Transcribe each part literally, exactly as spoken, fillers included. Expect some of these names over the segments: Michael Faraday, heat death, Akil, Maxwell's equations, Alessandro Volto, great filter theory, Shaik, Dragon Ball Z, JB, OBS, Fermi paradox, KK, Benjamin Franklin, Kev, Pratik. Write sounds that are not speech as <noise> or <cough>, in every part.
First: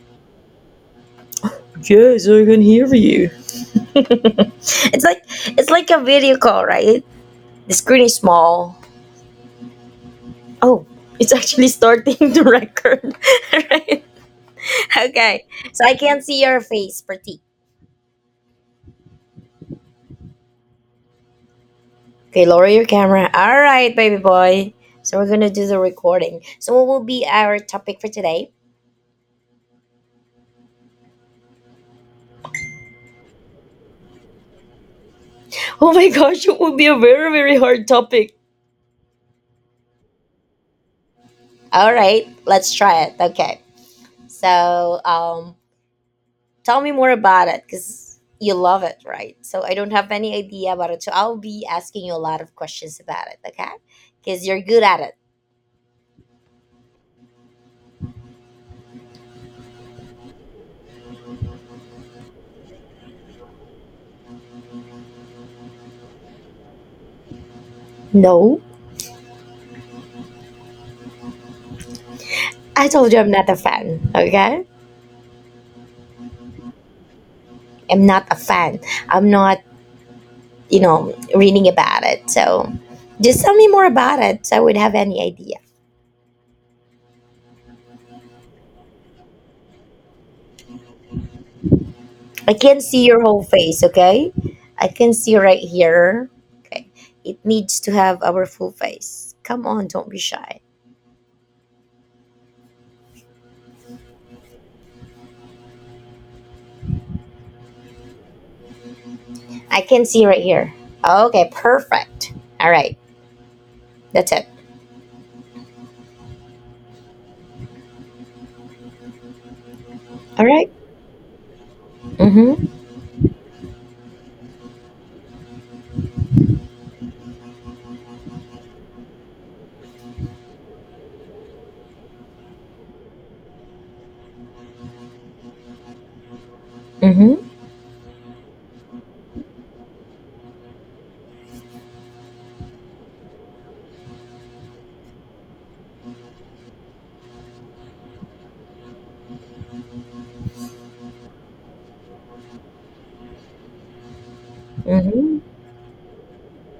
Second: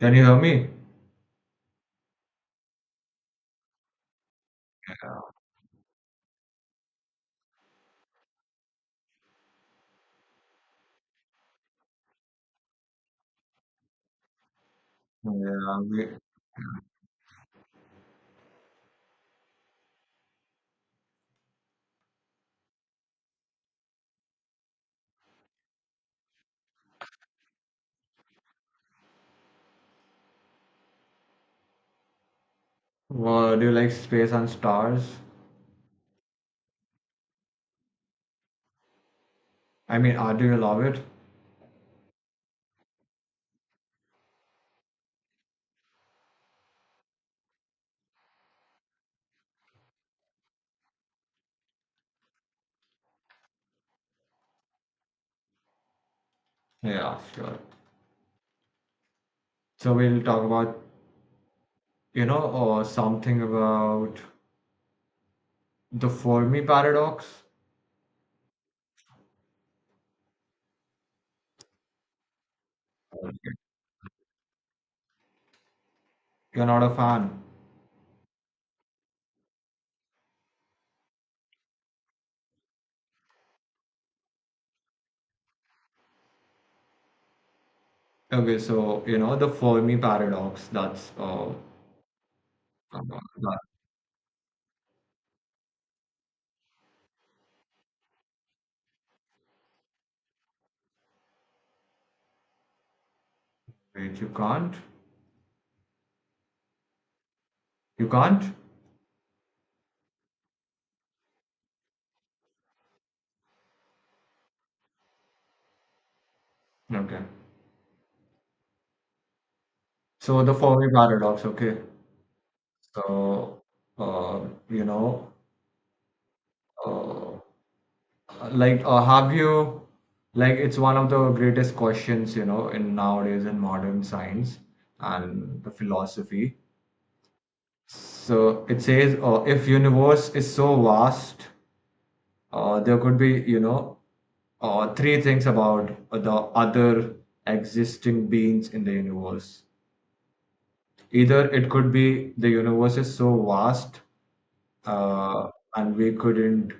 Can you hear me? Yes, I can hear you. It's like it's like a video call, right? The screen is small. Oh, it's actually starting <laughs> to record. <laughs> Right? Okay. Yeah. So I We, can't see your face, pretty. Okay, lower your camera. Alright, baby boy. So we're gonna do the recording. So what will be our topic for today? well, do you like space and stars? Oh my gosh, it will be a very, very hard topic. I mean, uh, do you love it? Alright, let's try it. Okay. So um Tell me more about it because you love it, right? So I don't have any idea about it. So I'll be asking you a lot of questions about it, okay? Because you're good at it. Yeah, sure. So we'll talk about, you know, or something about the Fermi paradox. No, I told you I'm not a fan, okay? You're not a fan. I'm not a fan. I'm not, you know, reading about it. So just tell me more about it so I would have any idea. Okay, so you know the Fermi paradox. That's uh, I can't see your whole that, face, okay? I can see right here. Okay. It needs to have our full face. Come on, don't be shy. Wait, you can't, you can't. I can see right here. Okay, perfect. All right, that's it. Okay. So All the right. Fermi paradox. Okay. Mm-hmm. So uh, you know, uh, like uh, have you like it's one of the greatest questions, you know, in nowadays in modern science and the philosophy. Mm-hmm. So it says, uh, if universe is so vast, uh, there could be, you know uh, three things about the other existing beings in the universe. Either it could be the universe is so vast Mm-hmm. uh, and we couldn't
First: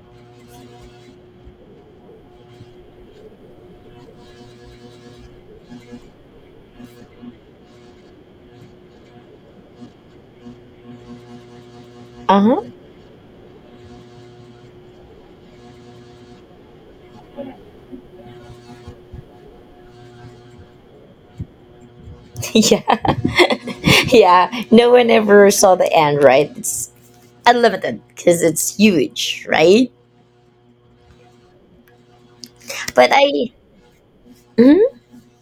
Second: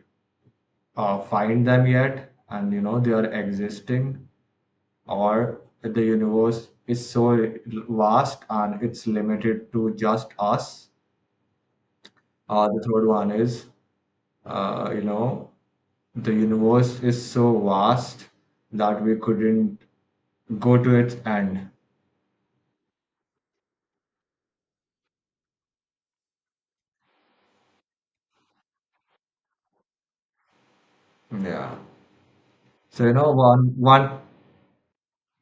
uh, find them yet, and you know, they are existing, or the universe is so vast and it's limited to just us. Uh-huh. Uh, the <laughs> third one is, uh, you know, the universe is so vast that we couldn't go to its end. Yeah. <laughs> Yeah. No one ever saw the end, right? It's unlimited because it's huge, right? Yeah. So, But you know, I. one, one, hmm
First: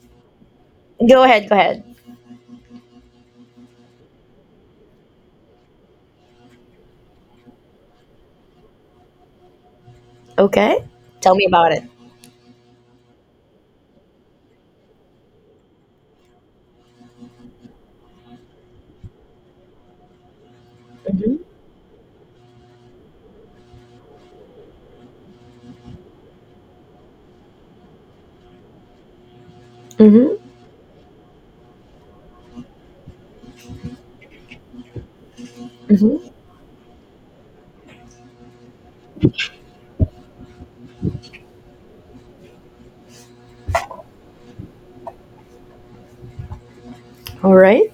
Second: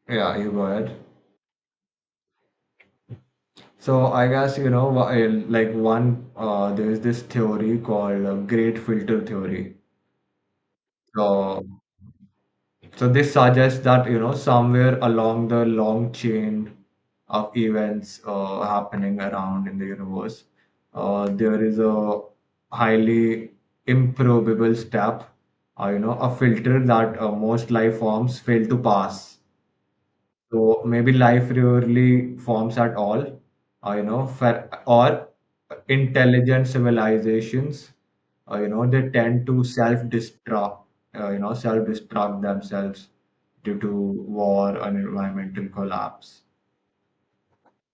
yeah, you go ahead. Go ahead. Go ahead. So, I guess, you know, wh- uh, like one, uh, there's this theory called uh, great filter theory. Okay. Tell me So, about it. So this suggests that you know somewhere along the long chain of events uh, happening around in the universe, uh, Mm-hmm. there is a highly improbable step, uh, you know, a filter that uh, most life forms fail to pass. Mm-hmm. So maybe life rarely forms at all, uh, you know, for, or Mm-hmm. intelligent civilizations, uh, you know, they tend to self-destruct, uh, you know, self-destruct themselves due to war and environmental collapse. All right.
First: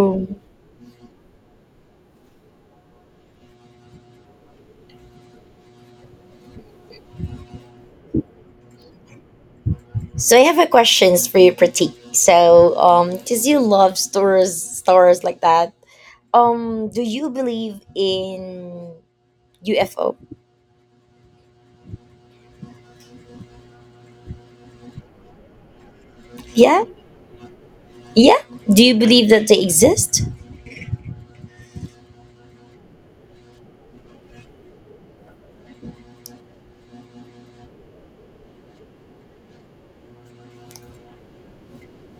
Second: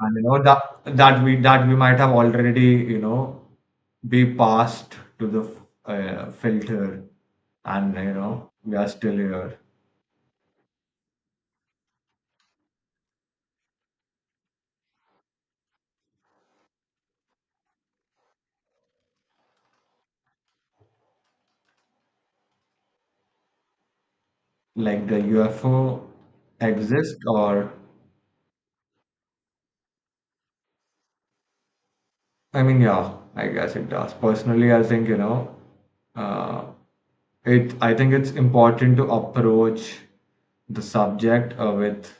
And you know that that we that we might have already, you know, be passed to the uh, filter, and you know, we are still here. So I have a questions for you, Pratik. So, um, because you love stores, stores like that. Um, do you believe in U F O? Like the U F O Yeah, exists, or yeah. Do you believe that they exist? I mean, yeah, I guess it does. Personally, I think, you know, uh, it, I think it's important to approach the subject uh, with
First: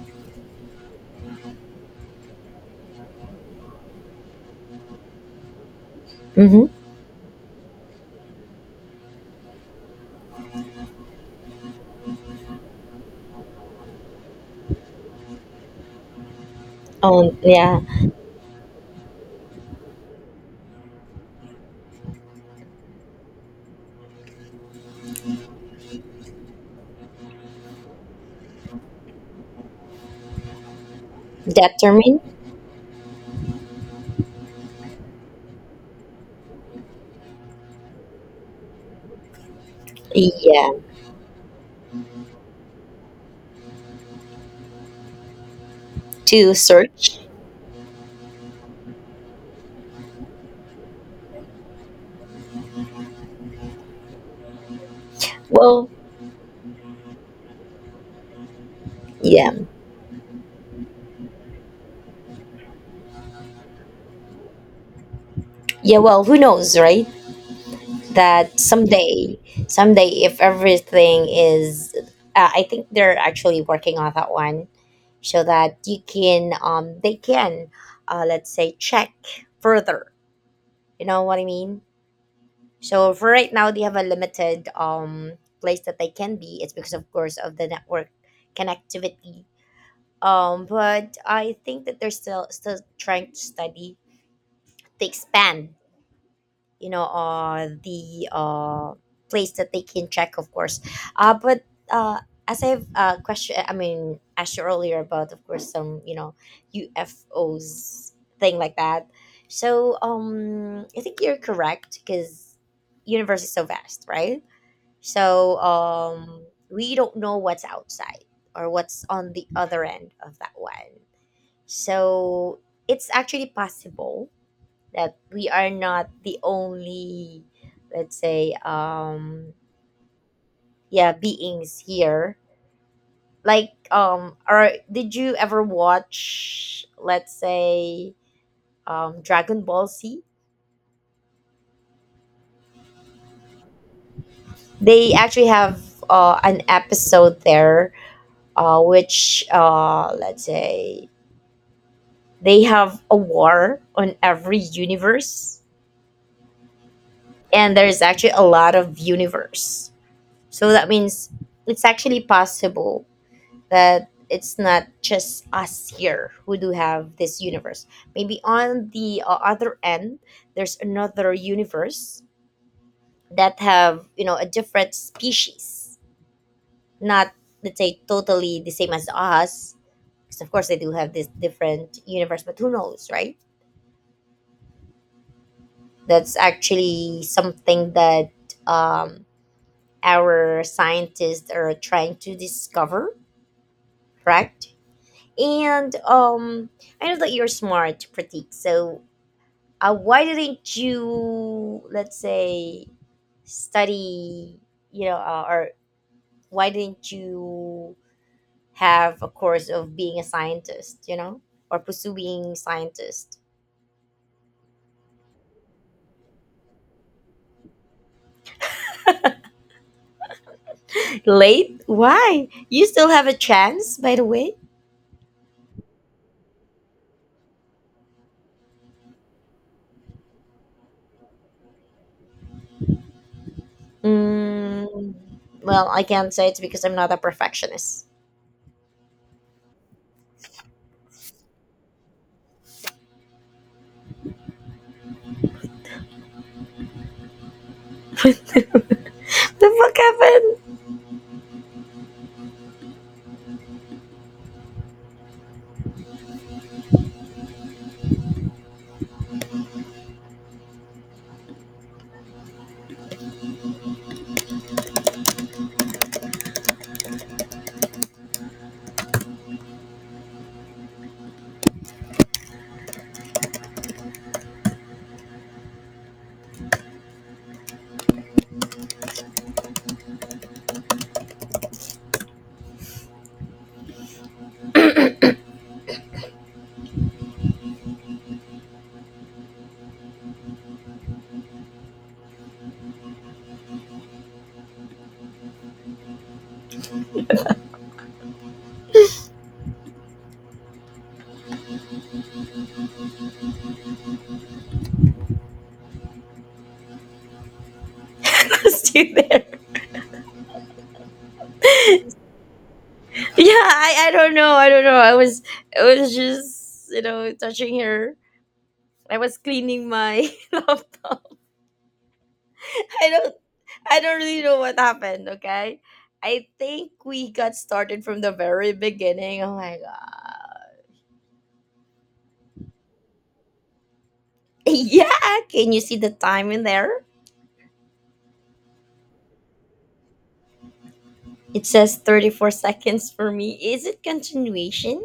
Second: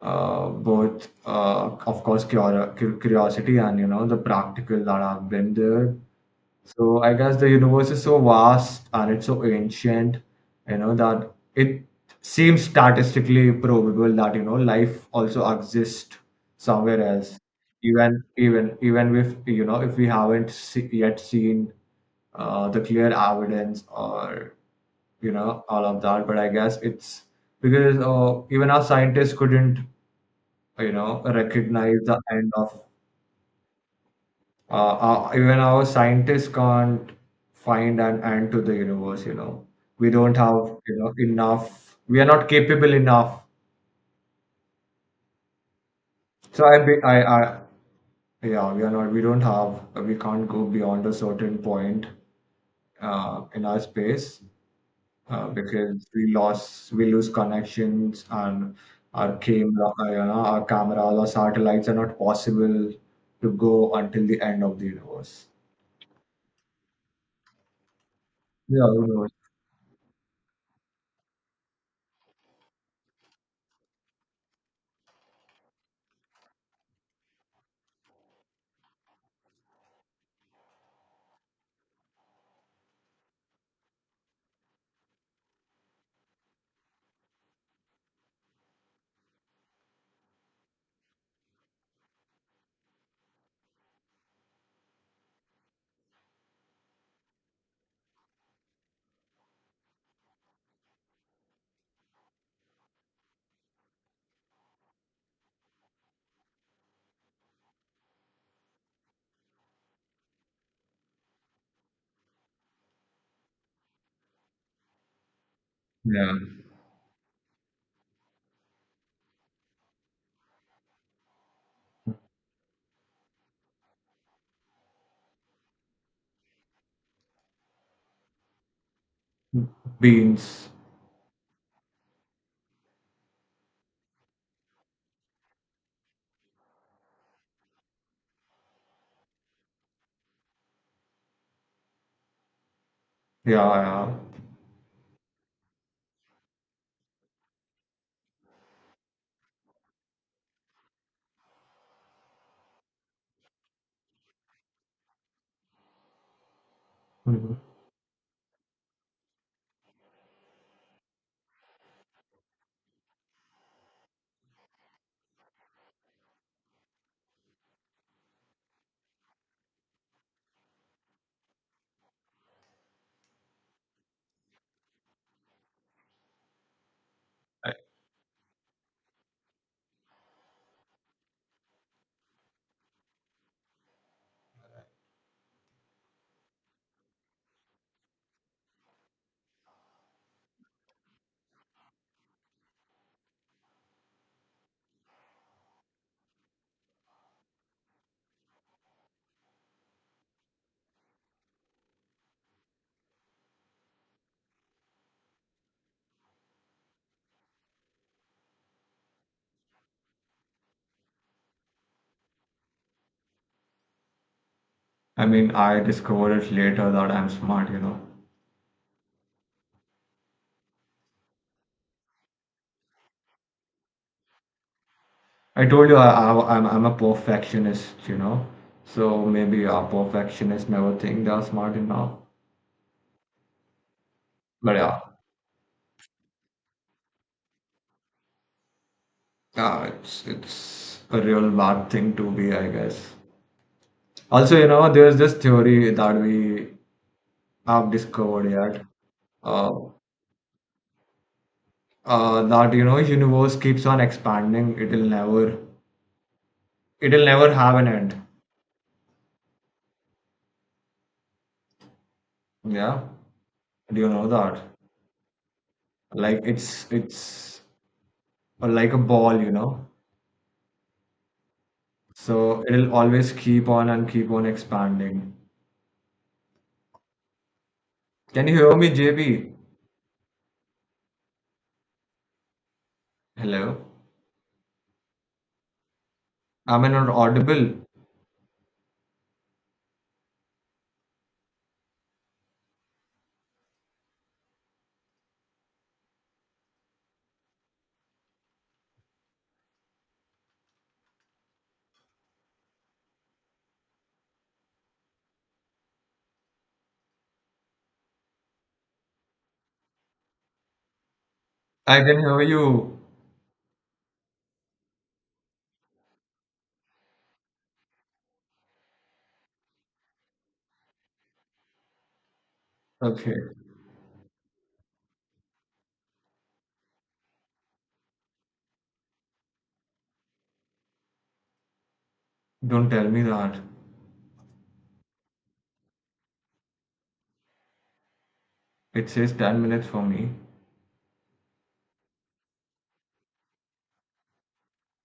uh, both, uh, of course, cura- cu- curiosity and, you know, the practical that have been there. Mm-hmm. So I guess the universe is so vast and it's so ancient, you know, that it seems statistically probable that, you know, life also exists somewhere Um, else. Yeah, Even even even if, you know, if we haven't se yet seen uh, the clear evidence, or, you know, all of that. But I guess it's because uh, even our scientists couldn't, you know, recognize determine. the end of, uh, uh, even our scientists can't find an end to the universe, you know. We don't Yeah, have, you know, enough, we are not capable enough. to So i be- i search. i yeah, we are not we don't have we can't go beyond a certain point uh, in our space, uh, Well, because we lost we lose connections, and our yeah, camera uh, you know our cameras or satellites are not possible to go until the end of the universe. yeah. Well, who knows, right? That Yeah, who knows. someday, someday, if everything is, uh, I think they're actually working on that one, so that you can, um, they can, uh, let's say, check further. You know what I mean? So for right now, they have a limited um place that they can be. It's because of course of the network connectivity. Um, but I think that they're still still trying to study to expand. You know, uh, the uh place that they can check, of course. Uh, but uh, as I've uh question, I mean, asked you earlier about, of course, some you know U F Os thing like that. So um, I think you're correct because universe is so vast, right? So Yeah, um, we don't know what's outside or what's on the other end of that one. So it's actually possible that we are not the only, let's say, um, beings. yeah, beings here. Like, um, or did you ever watch, let's say, um, Dragon Ball Z? Yeah, yeah. They actually have uh, an episode there, uh, which, uh, let's say, they have a war on every universe, Mhm. and there's actually a lot of universe, so that means it's actually possible that it's not just us here who do have this universe. Maybe on the uh, other end there's another universe that have you know a different species, not I, let's say totally the same as us, because of course they do have this different universe, but who knows, right? That's actually something that um, our scientists are trying to discover, correct? And um, I know that you're smart, Pratik. So uh, why didn't you, let's say, study, you know, uh, or why didn't you have a course of being a scientist, you know, or pursuing scientist? I mean, I discovered it later that I'm smart, you know. <laughs> Late? Why? You still have a chance, by the way. I told you I, I, I'm, I'm a perfectionist, you know. So maybe a perfectionist never think they're smart enough. But yeah, Mm, well, I can't say it's because I'm not a perfectionist. yeah, it's it's a real bad thing to be, I guess. Also, you know, there's this theory that we have discovered yet, The uh, fuck happened? uh, that you know, universe keeps on expanding. It'll never, it'll never have an end. Yeah, do you know that? Like it's it's uh, like a ball, you know, so it'll always keep on and keep on expanding. Can you hear me, J B? Hello, am I not audible? <laughs> Let's do there. I can hear you. Yeah, I, I don't know. I don't know. I was I was just you know touching her. I was cleaning my <laughs> laptop. I don't Okay, I don't really know what happened. Okay. I think we got started from the very beginning. Oh my god. <laughs> don't tell me that. Yeah, can you see the time in there? It says ten minutes for me. It says thirty-four seconds for me. Is it continuation?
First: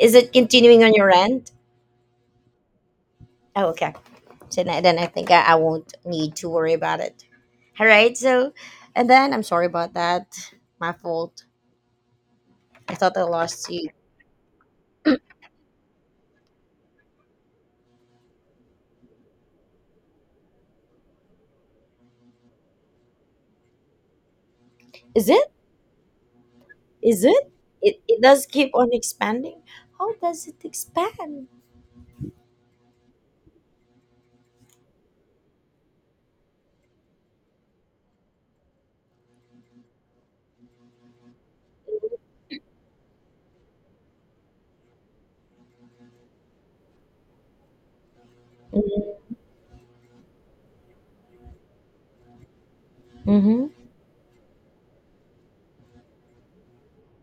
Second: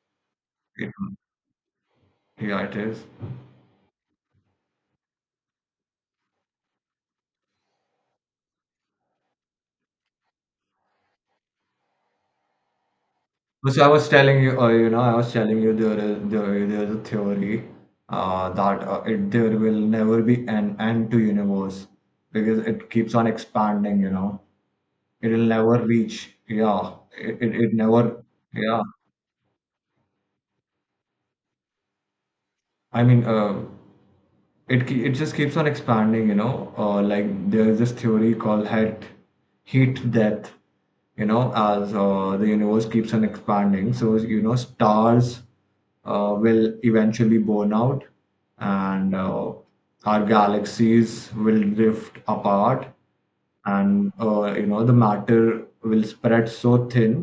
Is it continuing it, on your end? yeah, it is. Oh, okay. Tonight then I think I, I won't need to worry about it. All right, so and then I'm sorry about that. My fault. I thought I lost So you. I was telling you, uh, you know I was telling you there is there, there's a theory uh, that uh, it there will never be an end to universe because it keeps on expanding, you know. Is It'll it, never reach, yeah, is it, it, it, it it, never. it does keep Yeah, on expanding. How does it expand? I mean, uh, it ke- it just keeps on expanding, you know. Uh, like, there's this theory called heat heat death. You know, as uh, the universe keeps on expanding, so you know, stars uh, will eventually burn out, and Mm-hmm. uh, our galaxies will drift apart, Mm-hmm. and uh, you know, the matter will spread so thin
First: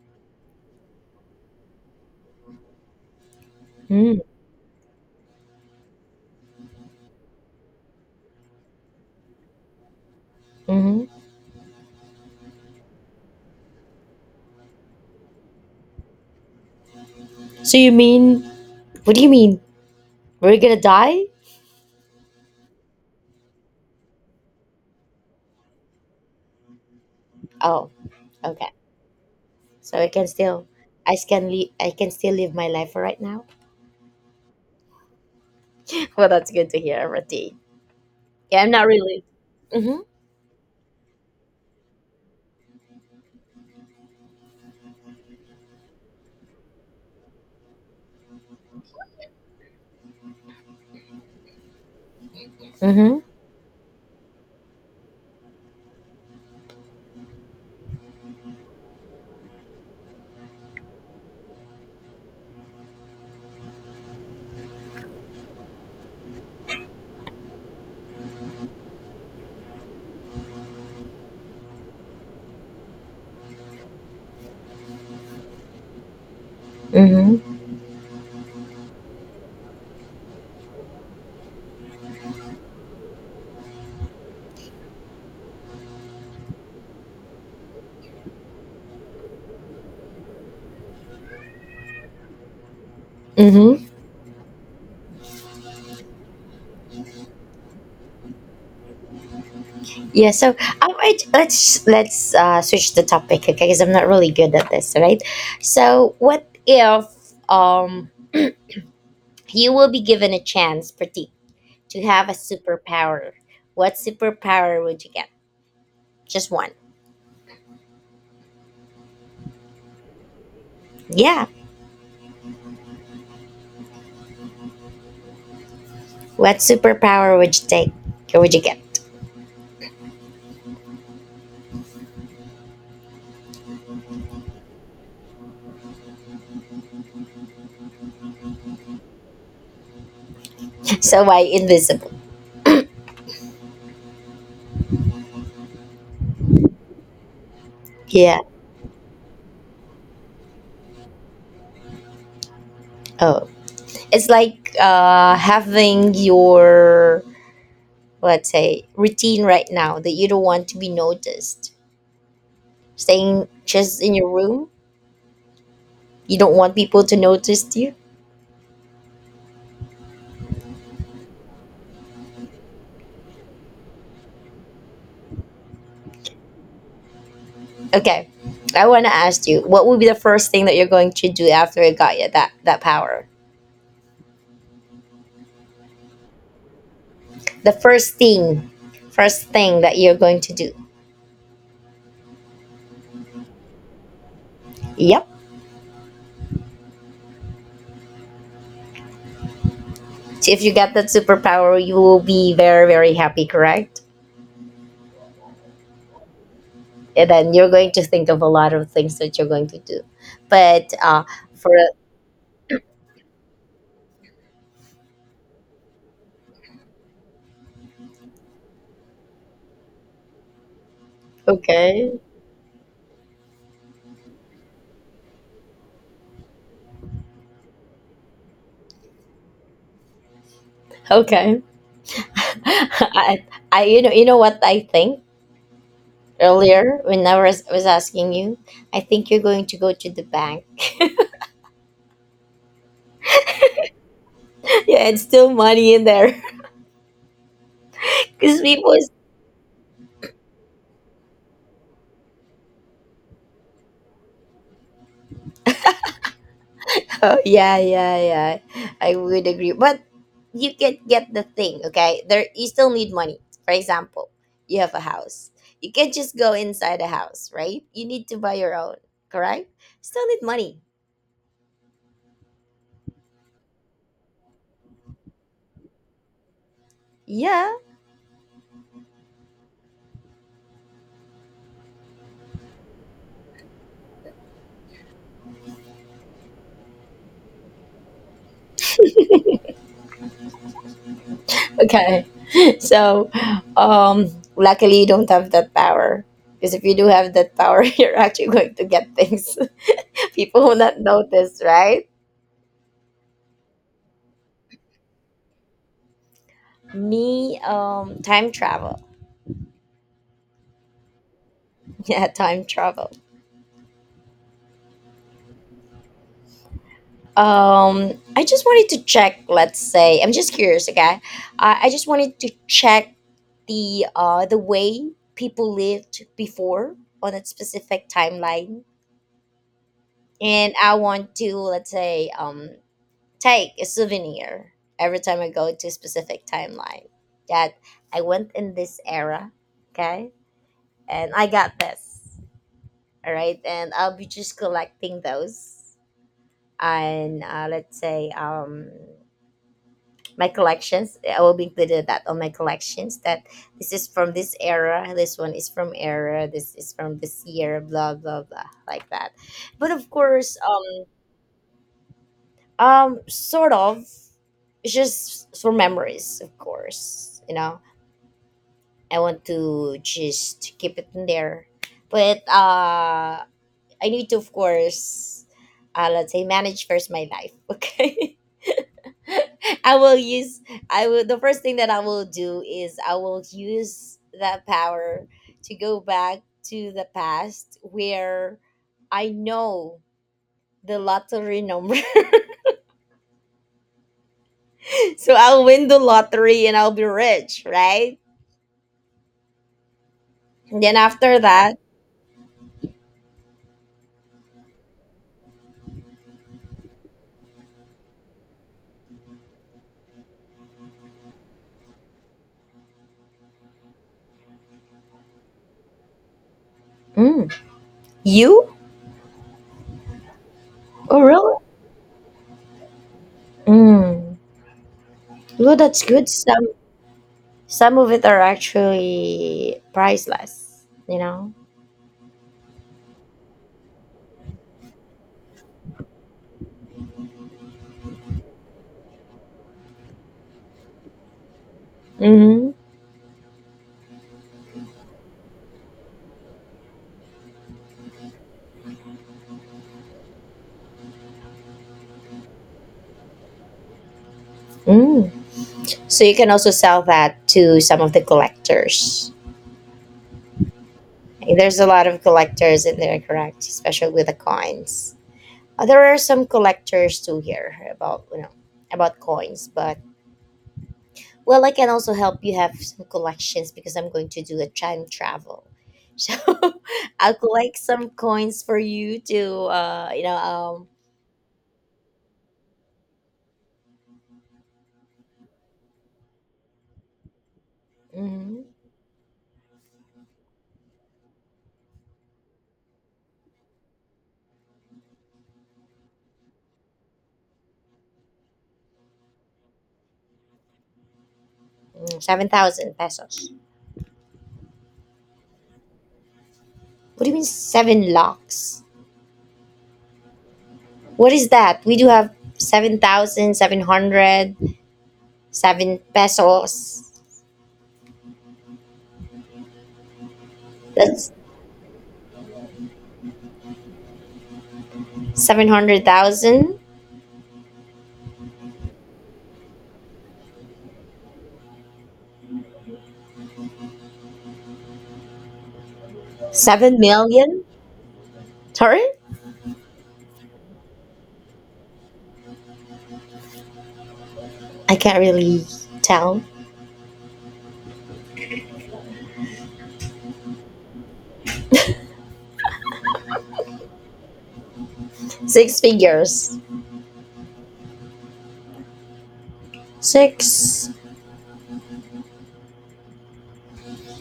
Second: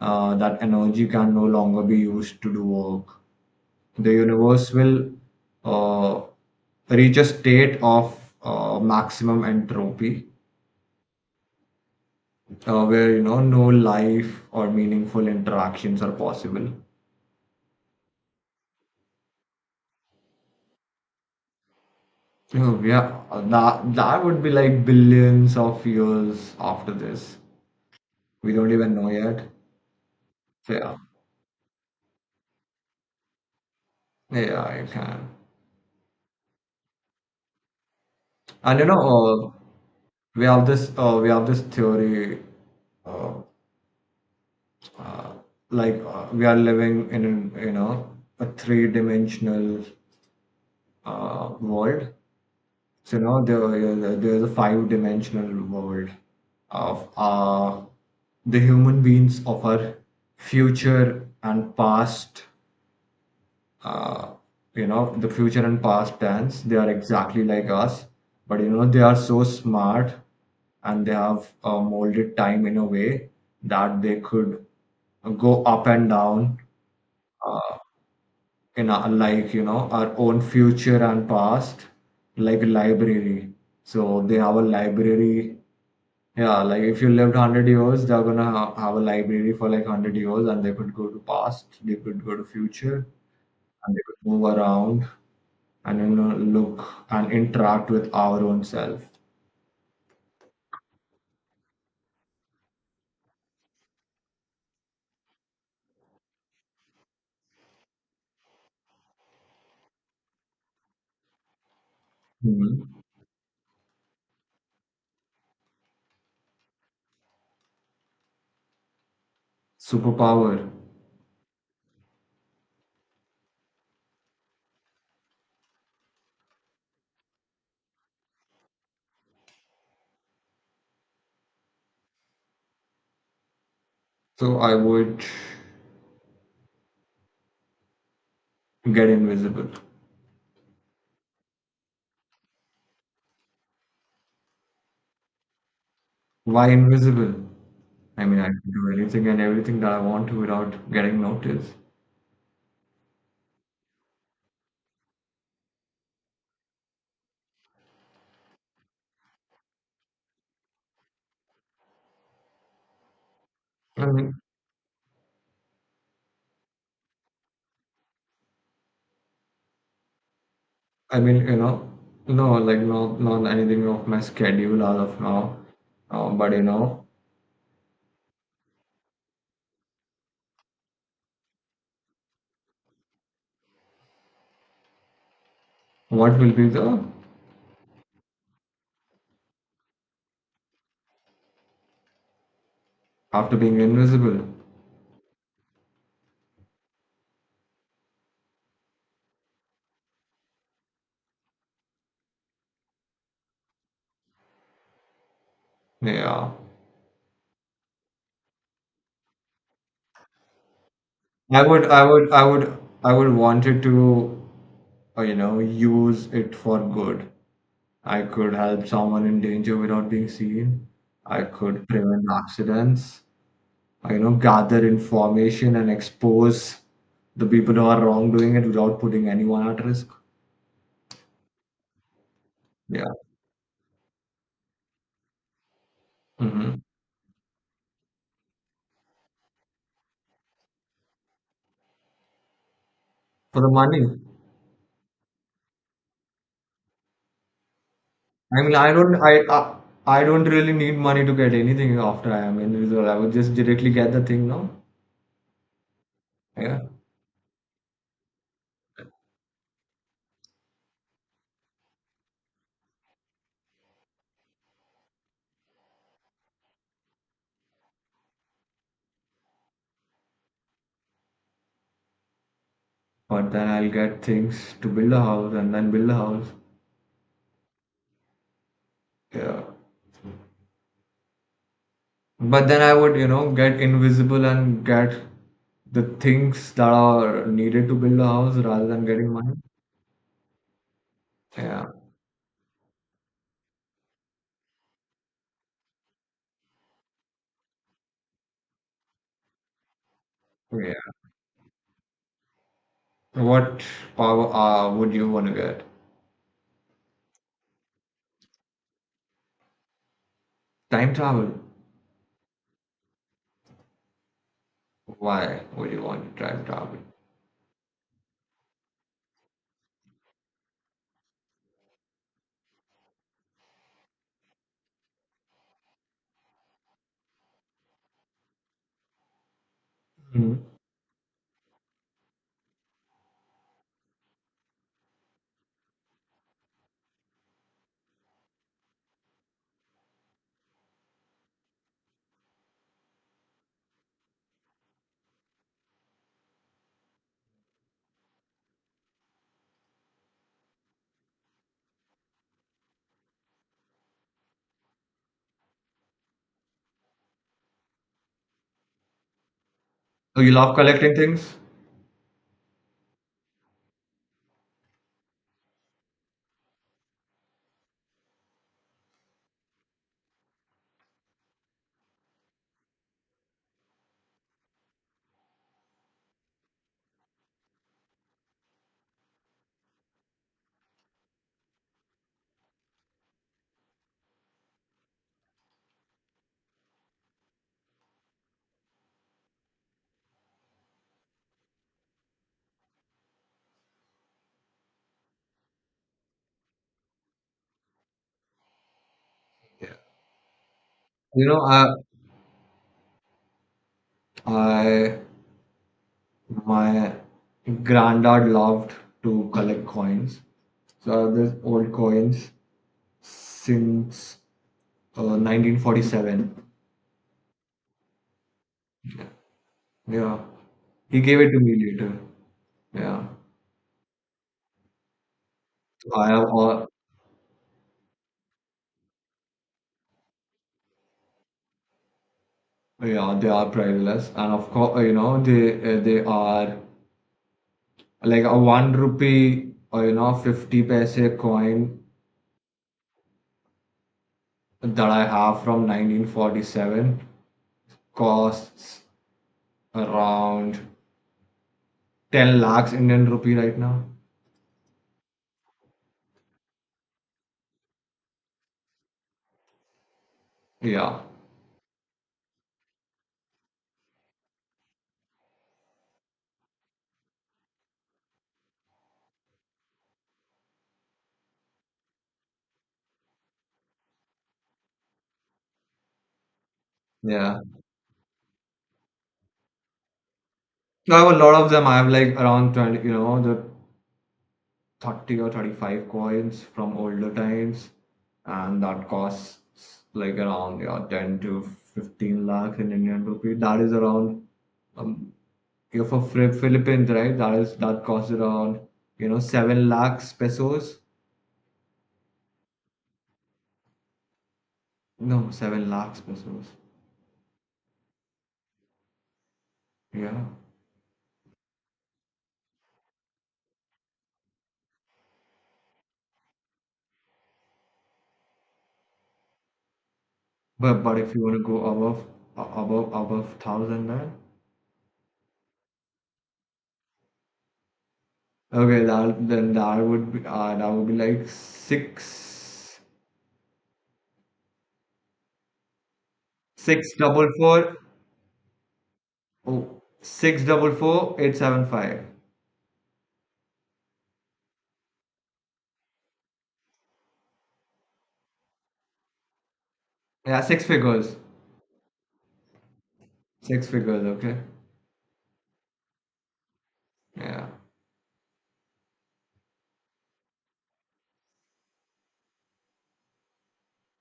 uh, that energy can no longer be used to do work. The universe will uh, reach a state of uh, maximum entropy, Mm-hmm. uh, where you know no life or meaningful interactions are possible. So you mean, what do you mean, we're gonna die? Oh, yeah, that that would be like billions of years after this. Oh, We don't okay. even know yet. So I can still, So, yeah, i can le- I can still live my life for right now. yeah, you can. <laughs> Well that's good to hear, Rati. Yeah I'm And not you know, really. Uh, mm-hmm. we have this uh, we have this theory, uh, uh, like uh, we are living in an, you know a three-dimensional uh, world. So Mm-hmm. you know there, there's a five-dimensional world of uh, the human beings of our future and past. uh, you know, the future and past tense, they are exactly like us, but you know they are so smart, and they have uh, molded time in a way that they could go up and down Mm-hmm. uh, in our, like you know our own future and past, like a library. So they have a library. Yeah, like if you lived one hundred years they're gonna ha- have a library for like one hundred years, and they could go to past, they could go to future, Mm-hmm. and they could move around, and you know, look and interact with our own self. Yeah, so um, I, let's let's uh, switch the topic, okay? Because I'm not really good at this, right? So, what if um you will be given a chance, Pratik, to have a Mhm. superpower? What superpower would you get? Just one. Superpower. Yeah. What superpower would you take? Or would you get? So I would get invisible. <laughs> So why invisible? Why invisible? I mean, Yeah. I can do anything and everything that I want to without getting noticed. Oh, it's like uh having your let's say routine right now that you don't want to be noticed, staying just I in your mean, room. You don't want people to notice you? I mean, you know, no, like not not anything of my schedule as of now. Uh, but you know, Okay. I want to ask you, what would be the first thing that you're going to do after you got you that that power? what will be the The first thing, first thing that you're going to do. after being invisible? Yep. So if you get that superpower, you will be very very happy, correct? Yeah, And then you're going to think of a lot of things that you're going to do. But uh, I for would, I would, I would, I would want it to, uh, you know, use it for good. I could help someone in danger without being seen. I could okay, prevent accidents. I, you know, gather information and expose the people who are wrongdoing it without putting anyone at risk. okay, <laughs> Yeah. I, I you know you know what I think Hmm. earlier when I was, was asking you, I think you're going to go to the bank. For the money. Yeah, it's still money in there. <laughs> Because I mean, people. I Is, don't, I, I, I don't really need money to get anything after I am individual. I would just directly get the thing now. Yeah. oh yeah, yeah, yeah. I would agree, but you can get the thing. Okay, there you still need money. For example, you have a house. You can't just go inside a house, right? You need to buy your own. Correct? Still need money. But then I'll get things to build a house and then build a house. Yeah. Yeah. But then I would, you know, get invisible and get the things that are needed to build a house rather than getting money. Yeah, Okay. <laughs> So, um, luckily you don't have that power. Because if you do have that power, <laughs> you're actually going to get things. <laughs> People will not yeah. notice, right? What power uh, would you want to get? Me um time travel. Time travel. <laughs> Yeah, time travel. Why would you want to time travel? Um, I just wanted to check. Let's say I'm just curious. Okay, I, I just wanted to check the uh the way people lived before on a specific timeline, Hmm. and I want to let's say um take a souvenir every time I go to a specific timeline, that I went in this era. Okay, and I got this. All right, and I'll be just collecting those, and uh, let's say um my collections. I will be included that on my collections. That this is from this era. This one is from era. This is from this year. Blah blah blah, like that. But of So you course, love um, collecting things? um, sort of it's just for memories, of course. You know, I want to just keep it in there, but uh, I need to, of course, uh, let's say manage first my life. <laughs> Okay. <laughs> I will use I will, the first thing that I will do is I will use that power to go back to the past where I know the lottery number. <laughs> So I'll win the lottery and I'll be rich, right? And then after You know, that, I, I, my granddad loved to collect coins. So I have these old coins since uh, nineteen forty-seven. mm, you? Yeah. Oh He gave it really? to me later. Yeah. Mm. Well, that's So good. I have Some all, some of it are actually priceless, you know. yeah, they are priceless. And of course, you know, they uh, they are like a one rupee or, you know, fifty paise coin Mm-hmm. that I have from nineteen forty-seven costs around ten lakhs Indian rupee right now. Mm. So you can also sell that to some of the collectors. Yeah. There's a lot of collectors in there, correct? Especially with the coins. Uh, There are some collectors too here about you know about coins, but well, I can also help you have some collections because I'm going to do a time travel. So <laughs> I'll Yeah. collect some coins for you to uh you know um So I have a lot of them. I have like around twenty, you know, the thirty or thirty-five coins from older times, mhm, and that costs like around, yeah, ten to fifteen lakhs in Indian rupee. That is around um, you know, for Phil- Philippines, right? That is that costs around, you know, seven lakhs pesos. seven thousand pesos. No, seven lakhs pesos. What do you mean seven locks? Yeah, What is that? We do have seven thousand seven hundred. Seven pesos. but but That's if you want to go above a- above above thousand, then seven hundred thousand, okay, that then that would be uh, that would be like six seven six double million. four Sorry? Oh, six double four. eight seven five. I can't really tell. Yeah, six figures. Six figures, okay. Six figures. Yeah. Six.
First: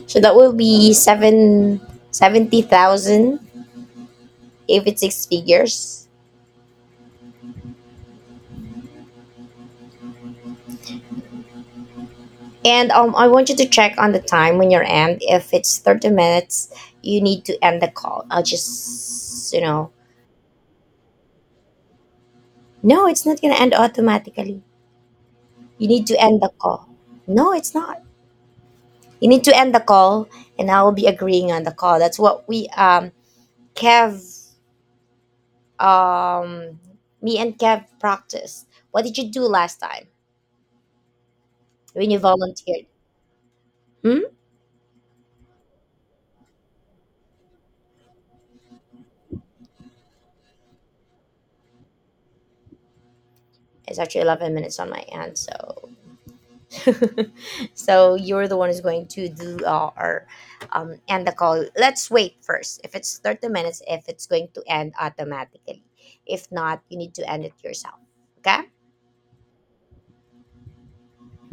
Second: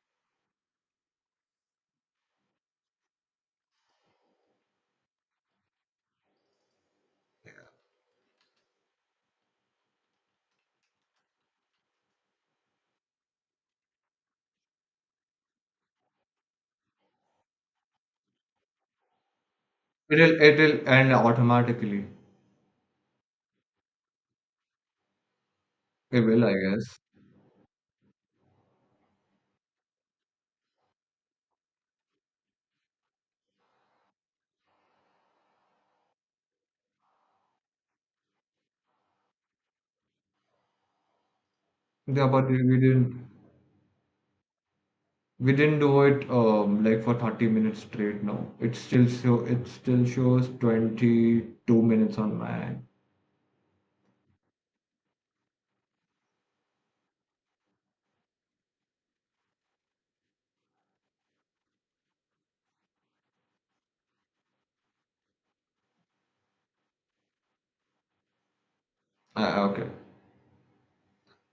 So that will be seven seventy thousand. If it's six figures. And um, I want you to check on the time when you're end. If it's thirty minutes, you need to end the call. I'll just, you know. It'll it'll end automatically. No, it's not going to end automatically. You need It to end will, the I call. guess. No, it's not. You need to end the call, and I will be agreeing on the call. That's what we um Kev um me and Kev practiced. What did you do last time when you Yeah, but we we volunteered? didn't Hmm? we didn't do it um like for thirty minutes straight, no. It still show it still shows twenty-two minutes on my end. It's actually eleven minutes on my end, so <laughs> so you're the one who's going to do uh, or um end the call. Let's wait first. If it's thirty minutes, if it's going to end automatically, if not, you need to end it yourself. Okay. Uh, okay.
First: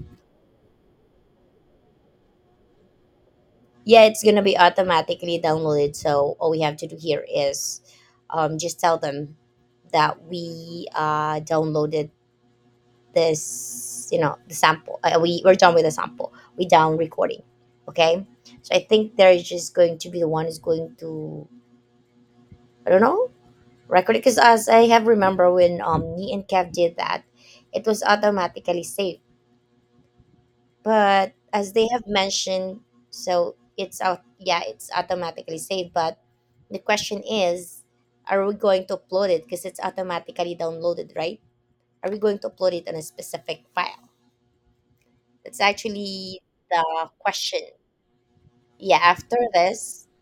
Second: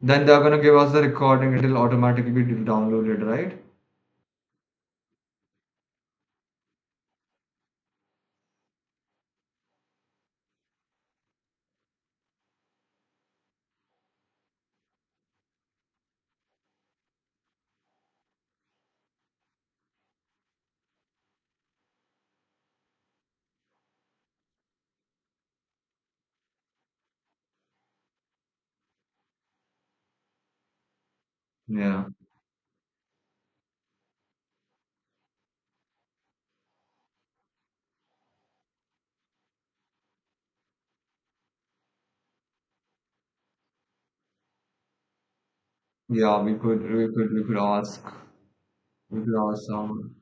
Then they're gonna give us the recording, it'll automatically be downloaded, right? Yeah, it's gonna be automatically downloaded, so all we have to do here is um, just tell them that we uh, downloaded this you know the sample. uh, we, we're done with the sample. We down recording. Okay. So I think they're just going to be the one who's going to, I don't know, record it, because as I have remember when um, me and Kev did that, it was automatically saved. But as they have Yeah. mentioned, so it's out. Yeah, it's automatically saved, but the question is, are we going to upload it? Because it's automatically downloaded, right? Are we going to upload it on a specific file? That's actually Yeah, we could we the could we could question. Ask yeah, we could after ask this, someone.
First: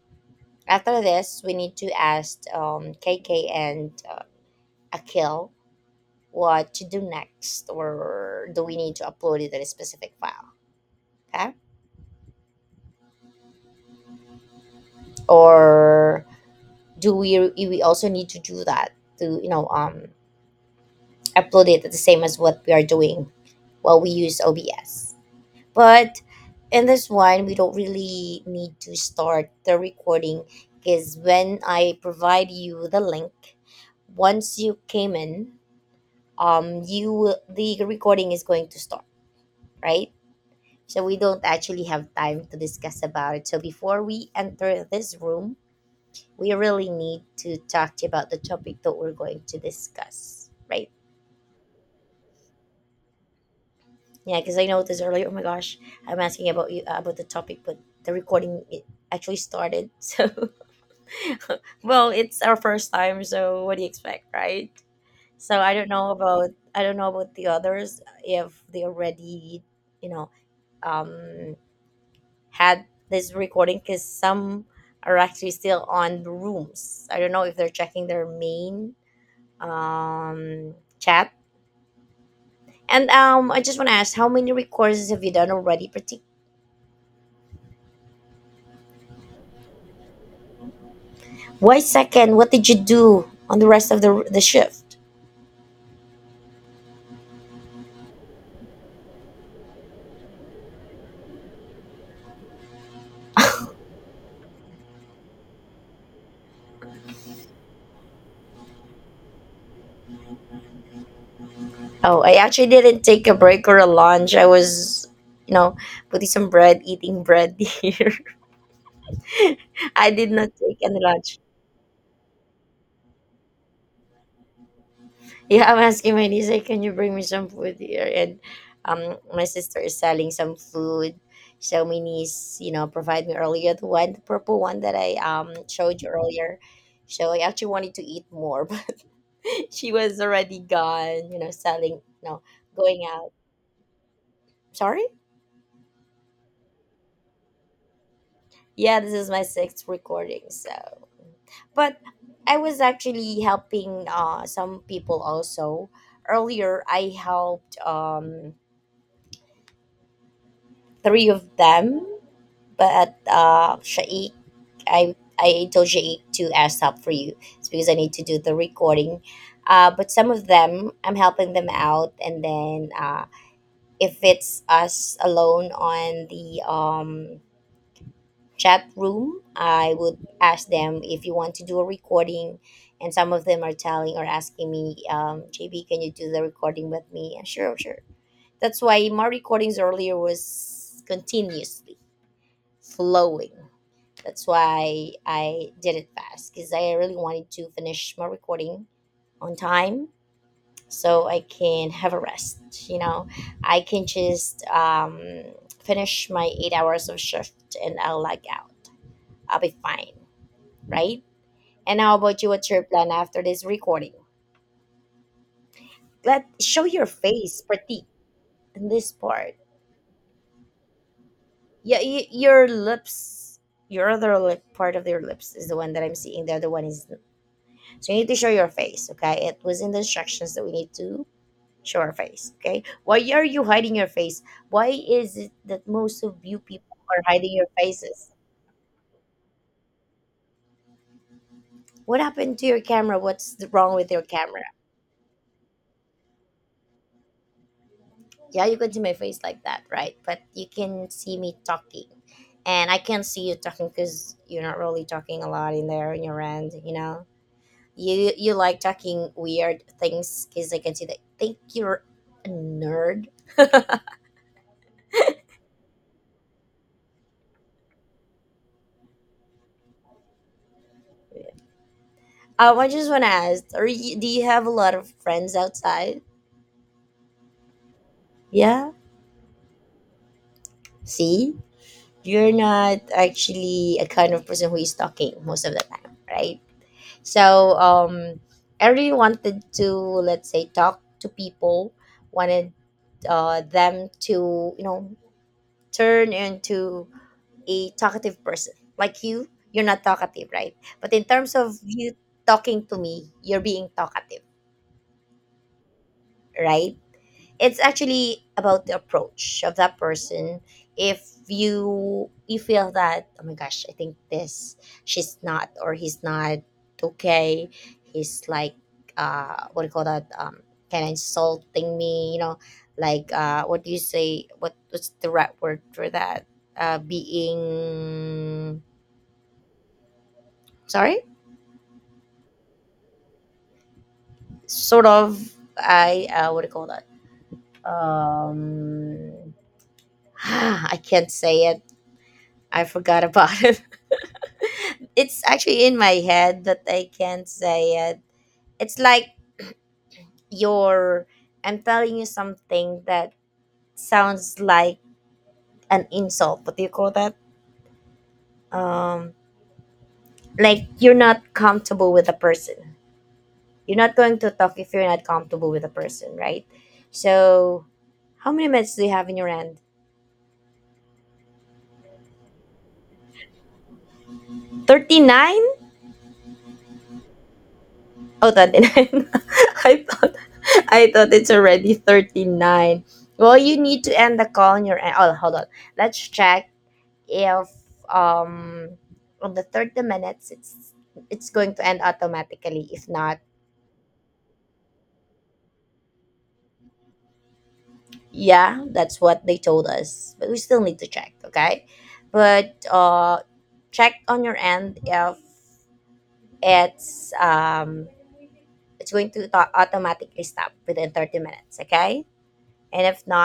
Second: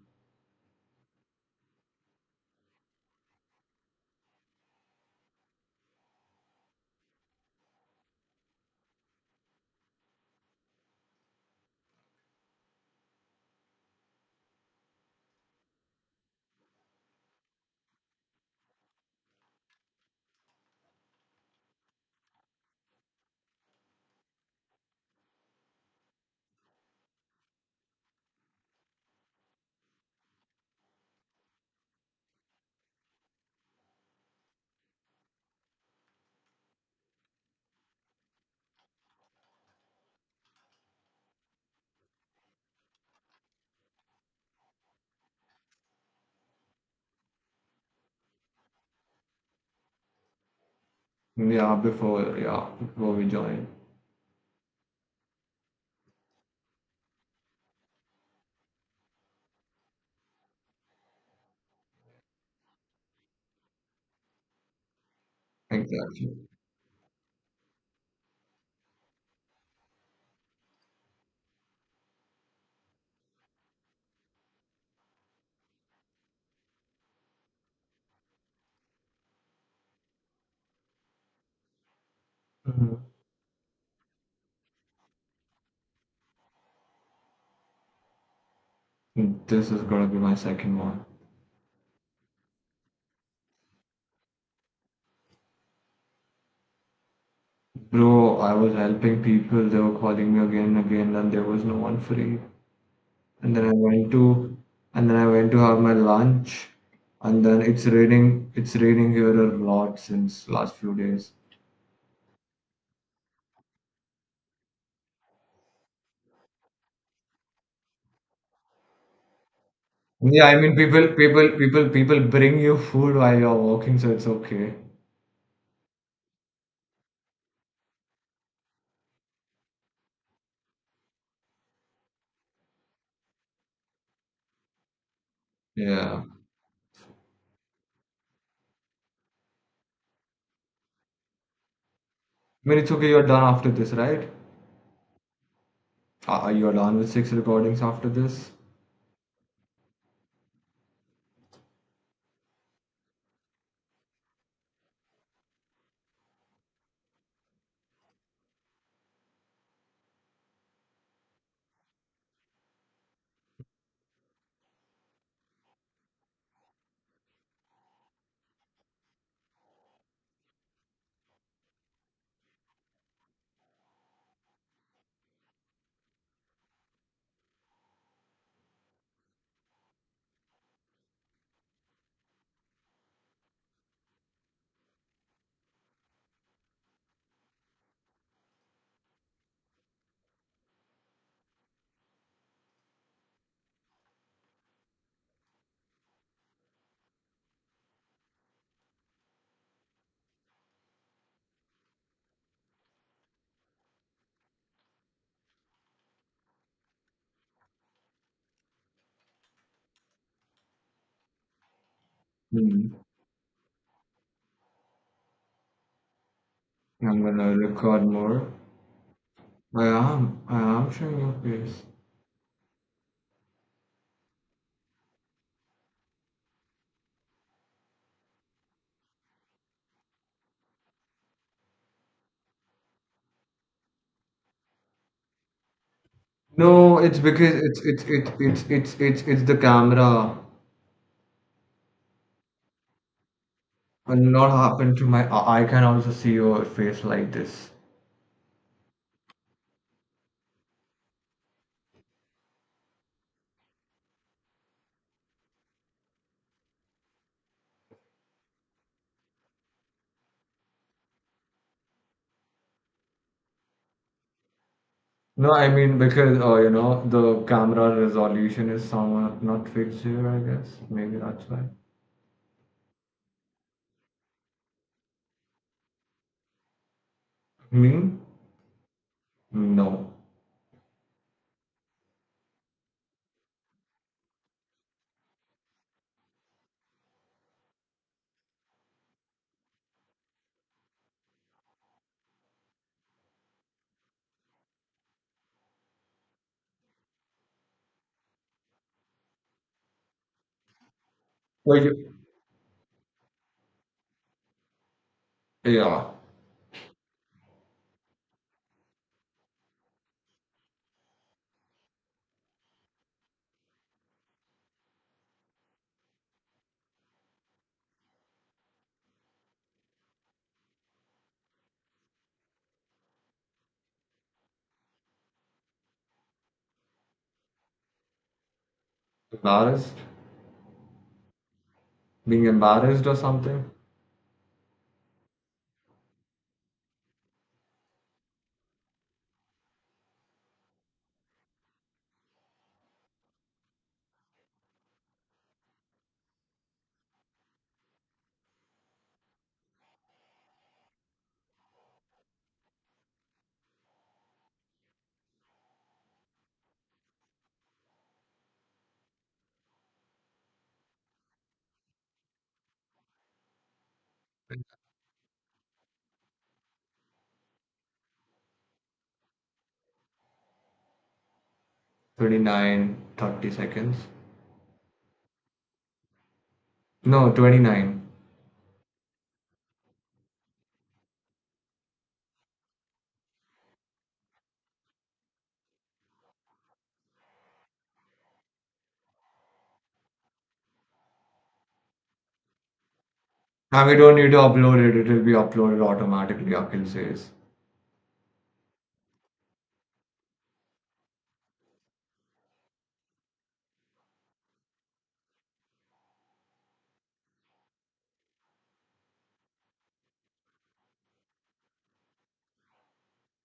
after this we need to ask um, KK and uh, Akil what to do next, or do we need to upload it in a specific file? Okay. Or do we we also need to do that, to you know um upload it the same as what we are doing while we use O B S. But in this one, we don't really need to start the recording, because when I provide you the link, once you came in, um, you will, the recording is going to start, right? So we don't actually have time to discuss about it. So before we enter this room, we really need to talk to you about the topic that we're going to discuss, right? Yeah, before yeah, before we join. Yeah, because I noticed earlier. Oh my gosh, I'm asking about you uh, about the topic, but the recording it actually started. <laughs> So, <laughs> well, it's our first time, so what do you expect, right? So I don't know Exactly. about I don't know about the others if they already you know um had this recording, because some are actually still on the rooms. I don't know if they're checking their main um chat. Mhm. And um, I just want to ask, how many recourses have you done already? Partic- This is gonna be my second one. Why second? What did you do on the rest of the the shift? Bro, I was helping people, they were calling me again and again, and there was no one free. And then I went to and then I went to have my lunch. And then it's raining it's raining here a lot since last few days. Oh, I actually didn't take a break or a lunch. I was, you know, putting some bread, eating bread <laughs> here. I did Yeah, not I mean take any people lunch. people people people bring you food while you're walking, so it's okay. Yeah, I'm asking my niece, like, can you bring me some food here? And um, my sister is selling some food. So my niece, you know, provide me earlier the one, the purple one that I um showed you Yeah. earlier. So I actually wanted to eat more, <laughs> <laughs> she was already gone, you know, selling, no, I mean it's going okay, you're out. done after this, right? Sorry? Are are you done with six recordings after this? Yeah, this is my sixth recording. So, but I was actually helping uh, some people also. Earlier, I helped um, three of them, but uh, Shaik, I, I told Shaik to ask help for you. It's because I need to do the recording. Uh, but some of them, I'm helping them out, and then uh, if it's us alone on the um chat room, I would ask them if you want to do a recording. And some of them are telling or asking me, um, J B, can you do the recording with me? And sure, sure. That's why my recordings earlier was continuously flowing. That's why I did it fast, because I really wanted to finish my recording on time, so I can have a rest. You know, I can just um, finish my eight hours of shift and I'll lag out. I'll be fine, right? And how about you? What's your Mm, plan after this recording? Let show your I'm gonna face, record pretty, more. in this part. I am. I am showing your face. Yeah, y- your lips, your other lip part of your lips is the one that I'm seeing. The other one is, so you need to show your face. Okay, it was in the instructions that we need to show our face. Okay, why are you hiding your face? Why is it that most of you people No, it's are hiding because your it's it's it's faces? it's it's it's it's the camera. What happened to your camera? What's th- wrong with A your lot camera? happened to my. I I can also see your face like this. Yeah, you can see my face like that, right? But you can see me talking. And I can't see you talking, because you're not really talking a lot in there in your end, you know? You you like talking weird things, because I can see that. Think you're a nerd. No, I mean because uh, you know the camera resolution is somewhat not fixed here. I guess maybe that's why. Um, I just want to ask, are you, do you have a lot of friends outside? Me? Yeah? No. See? You're not actually a kind of person who is talking most of the time, right? So um, I really wanted to, let's say, talk to people, wanted uh, them to, you know, turn into a talkative person. Like you, you're not talkative, right? But in terms of Well, you, you talking to me, you're being talkative, yeah. right? It's actually about the approach of that person. If you you feel that, oh my gosh, I think this, she's not or he's not okay, he's like, uh what do you call that, um kind of insulting me, you know, like, uh what do you say, what what's the right word for that? uh being, Embarrassed? sorry, Being embarrassed or something? sort of. I uh what do you call that? um <sighs> I can't say it. I forgot about <laughs> it. It's actually in my head that I can't say it. It's like you're, I'm telling you something that sounds like an insult. What do you call that? Um, like you're not comfortable with a person. You're not going to talk if you're not comfortable with a person, right? So how many minutes do you have in your hand? Twenty nine thirty seconds. thirty nine? No, twenty-nine. Oh, thirty nine. <laughs> I thought I thought it's already thirty nine. Well, you need to end the call on your end. Oh, hold on. Let's check if um on the thirty minutes it's it's going to end automatically, if not. Now we don't need to upload it, it will be uploaded automatically, Akhil says. Yeah, that's what they told us, but we still need to check. Okay, but uh check on your end if it's um it's going to au- automatically stop within thirty minutes. Okay, and if not